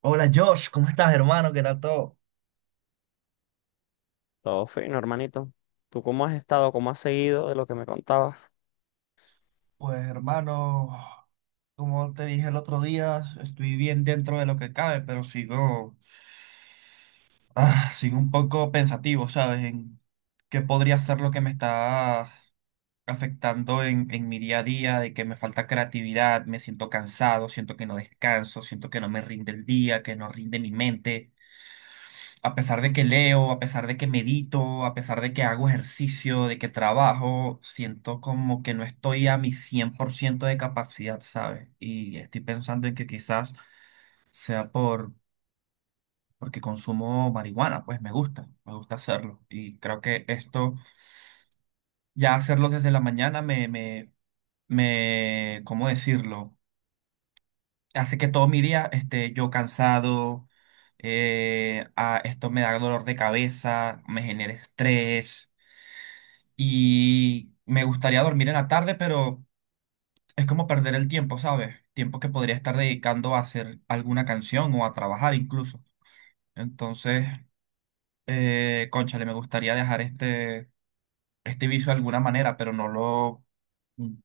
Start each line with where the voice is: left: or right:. right: Hola Josh, ¿cómo estás, hermano? ¿Qué tal todo?
left: Todo fino, hermanito. ¿Tú cómo has estado? ¿Cómo has seguido de lo que me contabas?
right: Pues hermano, como te dije el otro día, estoy bien dentro de lo que cabe, pero sigo un poco pensativo, ¿sabes? En qué podría ser lo que me está afectando en mi día a día, de que me falta creatividad, me siento cansado, siento que no descanso, siento que no me rinde el día, que no rinde mi mente. A pesar de que leo, a pesar de que medito, a pesar de que hago ejercicio, de que trabajo, siento como que no estoy a mi 100% de capacidad, ¿sabes? Y estoy pensando en que sea por, porque consumo marihuana, pues me gusta hacerlo. Y creo que esto, ya hacerlo desde la mañana, ¿cómo decirlo? Hace que todo mi día esté yo cansado, esto me da dolor de cabeza, me genera estrés. Y me gustaría dormir en la tarde, pero es como perder el tiempo, ¿sabes? Tiempo que podría estar dedicando a hacer alguna canción o a trabajar incluso. Entonces, cónchale, me gustaría dejar este vicio de alguna manera, pero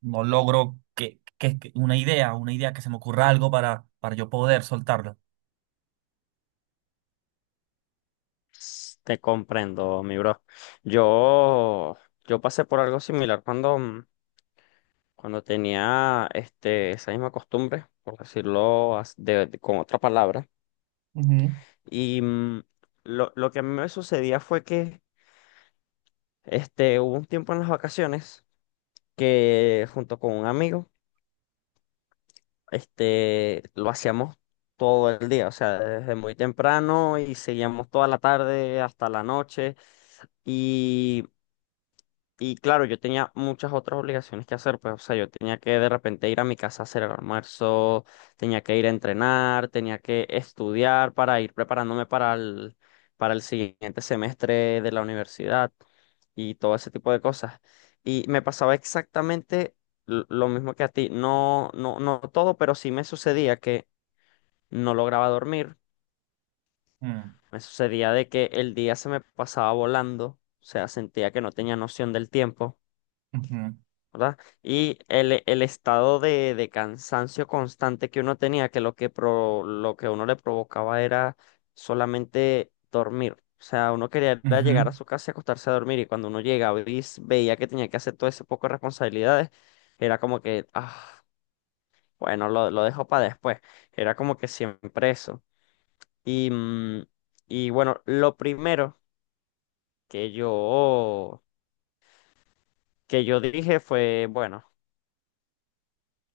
right: no logro que una idea que se me ocurra algo para yo poder soltarlo.
left: Te comprendo, mi bro. Yo, yo pasé por algo similar cuando tenía esa misma costumbre, por decirlo con otra palabra.
right: Ujú.
left: Y lo que a mí me sucedía fue que hubo un tiempo en las vacaciones que junto con un amigo lo hacíamos todo el día, o sea, desde muy temprano y seguíamos toda la tarde hasta la noche. Y y claro, yo tenía muchas otras obligaciones que hacer, pues, o sea, yo tenía que de repente ir a mi casa a hacer el almuerzo, tenía que ir a entrenar, tenía que estudiar para ir preparándome para el, siguiente semestre de la universidad y todo ese tipo de cosas. Y me pasaba exactamente lo mismo que a ti, no, no, no todo, pero sí me sucedía que no lograba dormir,
right: Mm,
left: me sucedía de que el día se me pasaba volando, o sea, sentía que no tenía noción del tiempo.
right: ujú,
left: ¿Verdad? Y el estado de cansancio constante que uno tenía, que lo que uno le provocaba era solamente dormir. O sea, uno quería era
right: ujú.
left: llegar a su casa y acostarse a dormir, y cuando uno llegaba y veía que tenía que hacer todo ese poco de responsabilidades, era como que, ah, bueno, lo dejo para después. Era como que siempre eso. Y, mm, y bueno, lo primero que yo, que yo dije fue, bueno,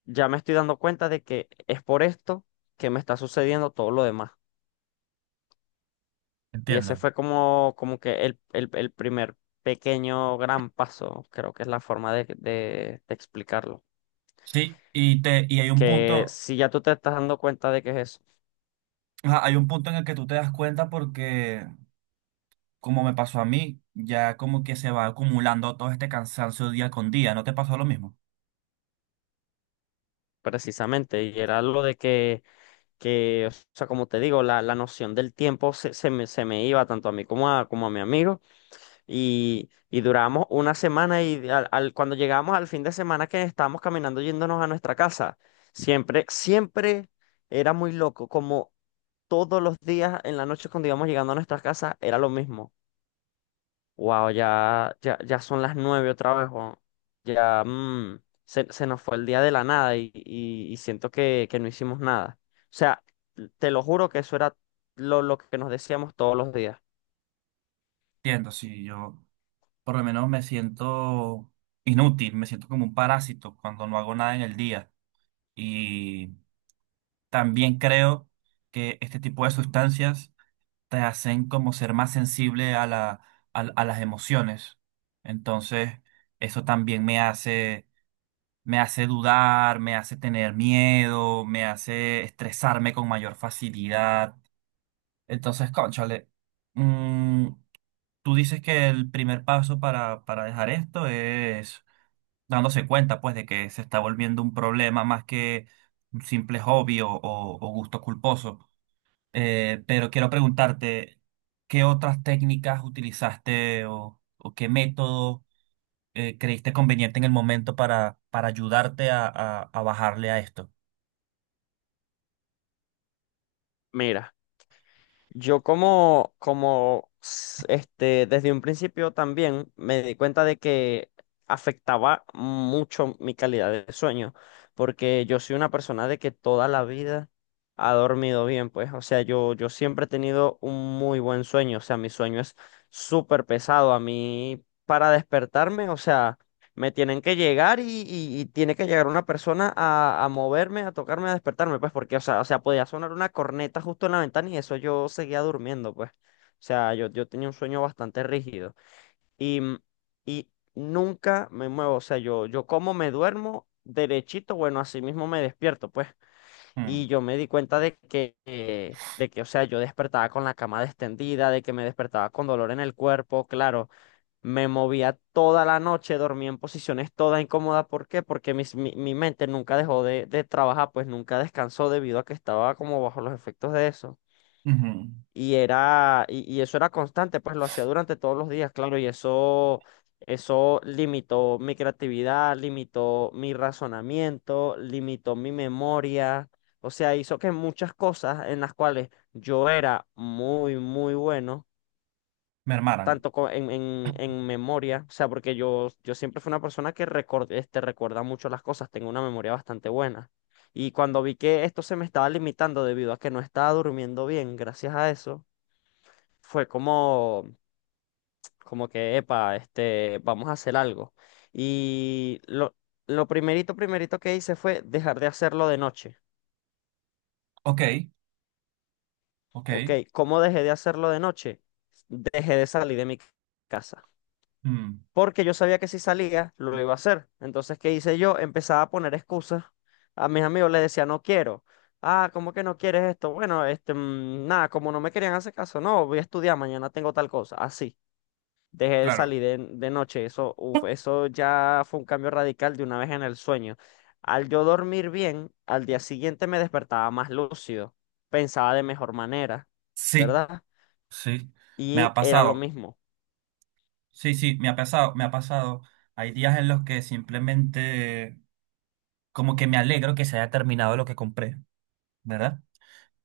left: ya me estoy dando cuenta de que es por esto que me está sucediendo todo lo demás. Y ese
right: Entiendo.
left: fue como que el primer pequeño gran paso, creo que es la forma de explicarlo.
right: Sí, y hay un
left: Que
right: punto,
left: si ya tú te estás dando cuenta de que es eso,
right: ajá, hay un punto en el que tú te das cuenta porque como me pasó a mí, ya como que se va acumulando todo este cansancio día con día. ¿No te pasó lo mismo?
left: precisamente, y era lo de que o sea, como te digo, la noción del tiempo se me iba tanto a mí como a, mi amigo, y duramos una semana y cuando llegamos al fin de semana que estábamos caminando yéndonos a nuestra casa, siempre, siempre era muy loco, como todos los días en la noche cuando íbamos llegando a nuestras casas era lo mismo. Wow, ya, ya, ya son las nueve otra vez, weón. Ya se nos fue el día de la nada y siento que no hicimos nada. O sea, te lo juro que eso era lo que nos decíamos todos los días.
right: Entiendo, si yo por lo menos me siento inútil, me siento como un parásito cuando no hago nada en el día. Y también creo que este tipo de sustancias te hacen como ser más sensible a a las emociones. Entonces, eso también me hace dudar, me hace tener miedo, me hace estresarme con mayor facilidad. Entonces, cónchale, mm, tú dices que el primer paso para dejar esto es dándose cuenta, pues, de que se está volviendo un problema más que un simple hobby o gusto culposo. Pero quiero preguntarte, ¿qué otras técnicas utilizaste o qué método creíste conveniente en el momento para ayudarte a bajarle a esto?
left: Mira. Yo como desde un principio también me di cuenta de que afectaba mucho mi calidad de sueño, porque yo soy una persona de que toda la vida ha dormido bien, pues, o sea, yo siempre he tenido un muy buen sueño, o sea, mi sueño es súper pesado, a mí para despertarme, o sea. Me tienen que llegar y tiene que llegar una persona a, moverme, a tocarme, a despertarme, pues, porque, o sea, podía sonar una corneta justo en la ventana y eso yo seguía durmiendo, pues. O sea, yo tenía un sueño bastante rígido. Y, mm, y nunca me muevo, o sea, yo como me duermo derechito, bueno, así mismo me despierto, pues.
right: Mm,
left: Y yo me di cuenta de que, o sea, yo despertaba con la cama destendida, de que me despertaba con dolor en el cuerpo, claro. Me movía toda la noche, dormía en posiciones todas incómodas. ¿Por qué? Porque mi mente nunca dejó de trabajar, pues nunca descansó debido a que estaba como bajo los efectos de eso.
right: ujú.
left: Y eso era constante, pues lo hacía durante todos los días, claro, y eso limitó mi creatividad, limitó mi razonamiento, limitó mi memoria. O sea, hizo que muchas cosas en las cuales yo era muy, muy bueno
right: Mermaran.
left: tanto en memoria, o sea, porque yo siempre fui una persona que recuerda mucho las cosas, tengo una memoria bastante buena. Y cuando vi que esto se me estaba limitando debido a que no estaba durmiendo bien, gracias a eso, fue como que, epa, vamos a hacer algo. Y lo primerito, primerito que hice fue dejar de hacerlo de noche.
right: Ok,
left: Ok,
right: ok.
left: ¿cómo dejé de hacerlo de noche? Dejé de salir de mi casa.
right: Mm.
left: Porque yo sabía que si salía, lo iba a hacer. Entonces, ¿qué hice yo? Empezaba a poner excusas. A mis amigos les decía, no quiero. Ah, ¿cómo que no quieres esto? Bueno, nada, como no me querían hacer caso, no, voy a estudiar, mañana tengo tal cosa. Así, dejé de
right: Claro,
left: salir de noche. Eso, uf, eso ya fue un cambio radical de una vez en el sueño. Al yo dormir bien, al día siguiente me despertaba más lúcido, pensaba de mejor manera,
right: sí.
left: ¿verdad?
right: Sí, me ha
left: Y era lo
right: pasado.
left: mismo,
right: Sí, sí, me ha pasado, me ha pasado. Hay días en los que simplemente como que me alegro que se haya terminado lo que compré, ¿verdad?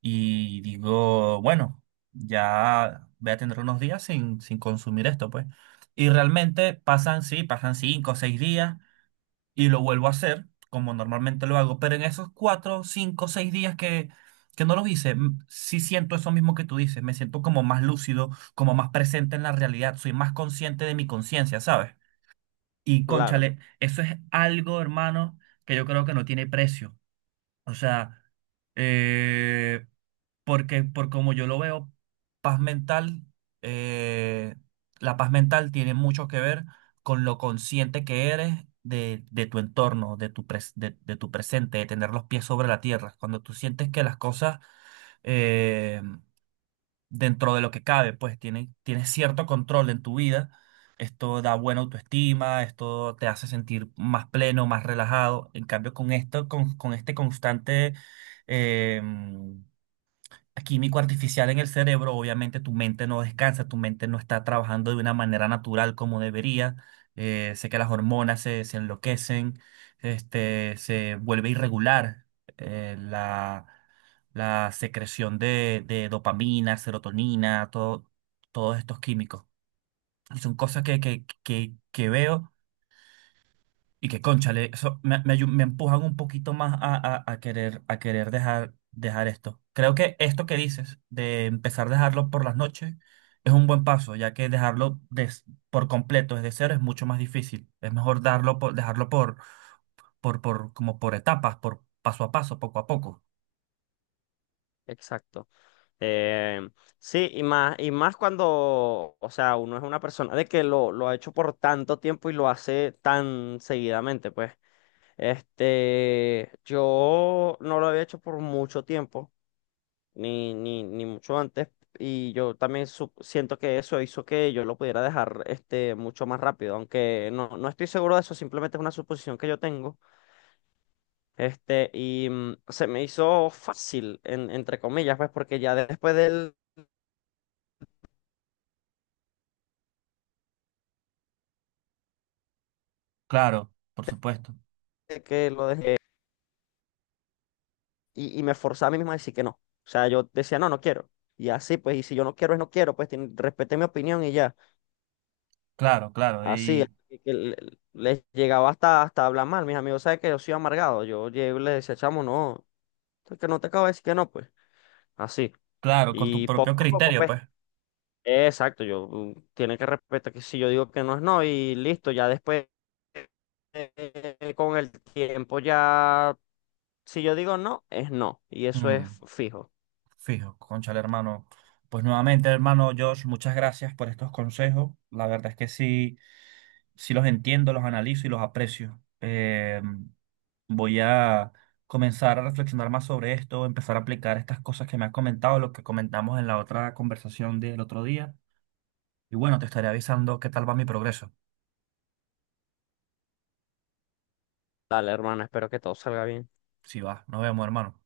right: Y digo, bueno, ya voy a tener unos días sin consumir esto, pues. Y realmente pasan, sí, pasan 5 o 6 días y lo vuelvo a hacer, como normalmente lo hago, pero en esos 4, 5, 6 días que no los hice, m- sí siento eso mismo que tú dices, me siento como más lúcido, como más presente en la realidad, soy más consciente de mi conciencia, ¿sabes? Y
left: claro,
right: cónchale, eso es algo, hermano, que yo creo que no tiene precio. O sea, eh, porque por como yo lo veo, paz mental, eh, la paz mental tiene mucho que ver con lo consciente que eres de tu entorno, de tu presente, de tener los pies sobre la tierra. Cuando tú sientes que las cosas eh, dentro de lo que cabe, pues tienes cierto control en tu vida. Esto da buena autoestima, esto te hace sentir más pleno, más relajado. En cambio, con esto, con este constante em, químico artificial en el cerebro, obviamente tu mente no descansa, tu mente no está trabajando de una manera natural como debería. Sé que las hormonas se enloquecen, este, se vuelve irregular eh, la, la secreción de dopamina, serotonina, todos estos químicos. Y son cosas que veo. Y que, cónchale, eso me, me, ayu- me empujan un poquito más a querer dejar esto. Creo que esto que dices de empezar a dejarlo por las noches es un buen paso, ya que por completo desde cero es mucho más difícil. Es mejor dejarlo por, como por etapas, por paso a paso, poco a poco.
left: exacto. Eh, sí, y más cuando, o sea, uno es una persona de que lo ha hecho por tanto tiempo y lo hace tan seguidamente, pues. Yo no lo había hecho por mucho tiempo, ni mucho antes, y yo también siento que eso hizo que yo lo pudiera dejar, mucho más rápido, aunque no estoy seguro de eso, simplemente es una suposición que yo tengo. Y se me hizo fácil, entre comillas, pues, porque ya después del
right: Claro, por supuesto.
left: de que lo dejé y me forzaba a mí mismo a decir que no. O sea, yo decía, no, no quiero. Y así, pues, y si yo no quiero, es no quiero, pues respeté mi opinión y ya.
right: Claro, claro.
left: Así,
right: Y
left: les llegaba hasta hablar mal. Mis amigos saben que yo soy amargado. Yo llegué y les decía, chamo, no, es que no te acabo de decir que no, pues. Así.
right: claro, con tu
left: Y
right: propio
left: poco a poco,
right: criterio,
left: pues.
right: pues.
left: Exacto, yo tiene que respetar que si yo digo que no es no y listo, ya después con el tiempo ya si yo digo no, es no y eso es
right: Mm.
left: fijo.
right: Fijo, conchale, hermano. Pues nuevamente, hermano Josh, muchas gracias por estos consejos. La verdad es que sí, sí los entiendo, los analizo y los aprecio. Voy a comenzar a reflexionar más sobre esto, empezar a aplicar estas cosas que me has comentado, lo que comentamos en la otra conversación del otro día. Y bueno, te estaré avisando qué tal va mi progreso.
left: Dale, hermano, espero que todo salga bien.
right: Si va, nos vemos, hermano.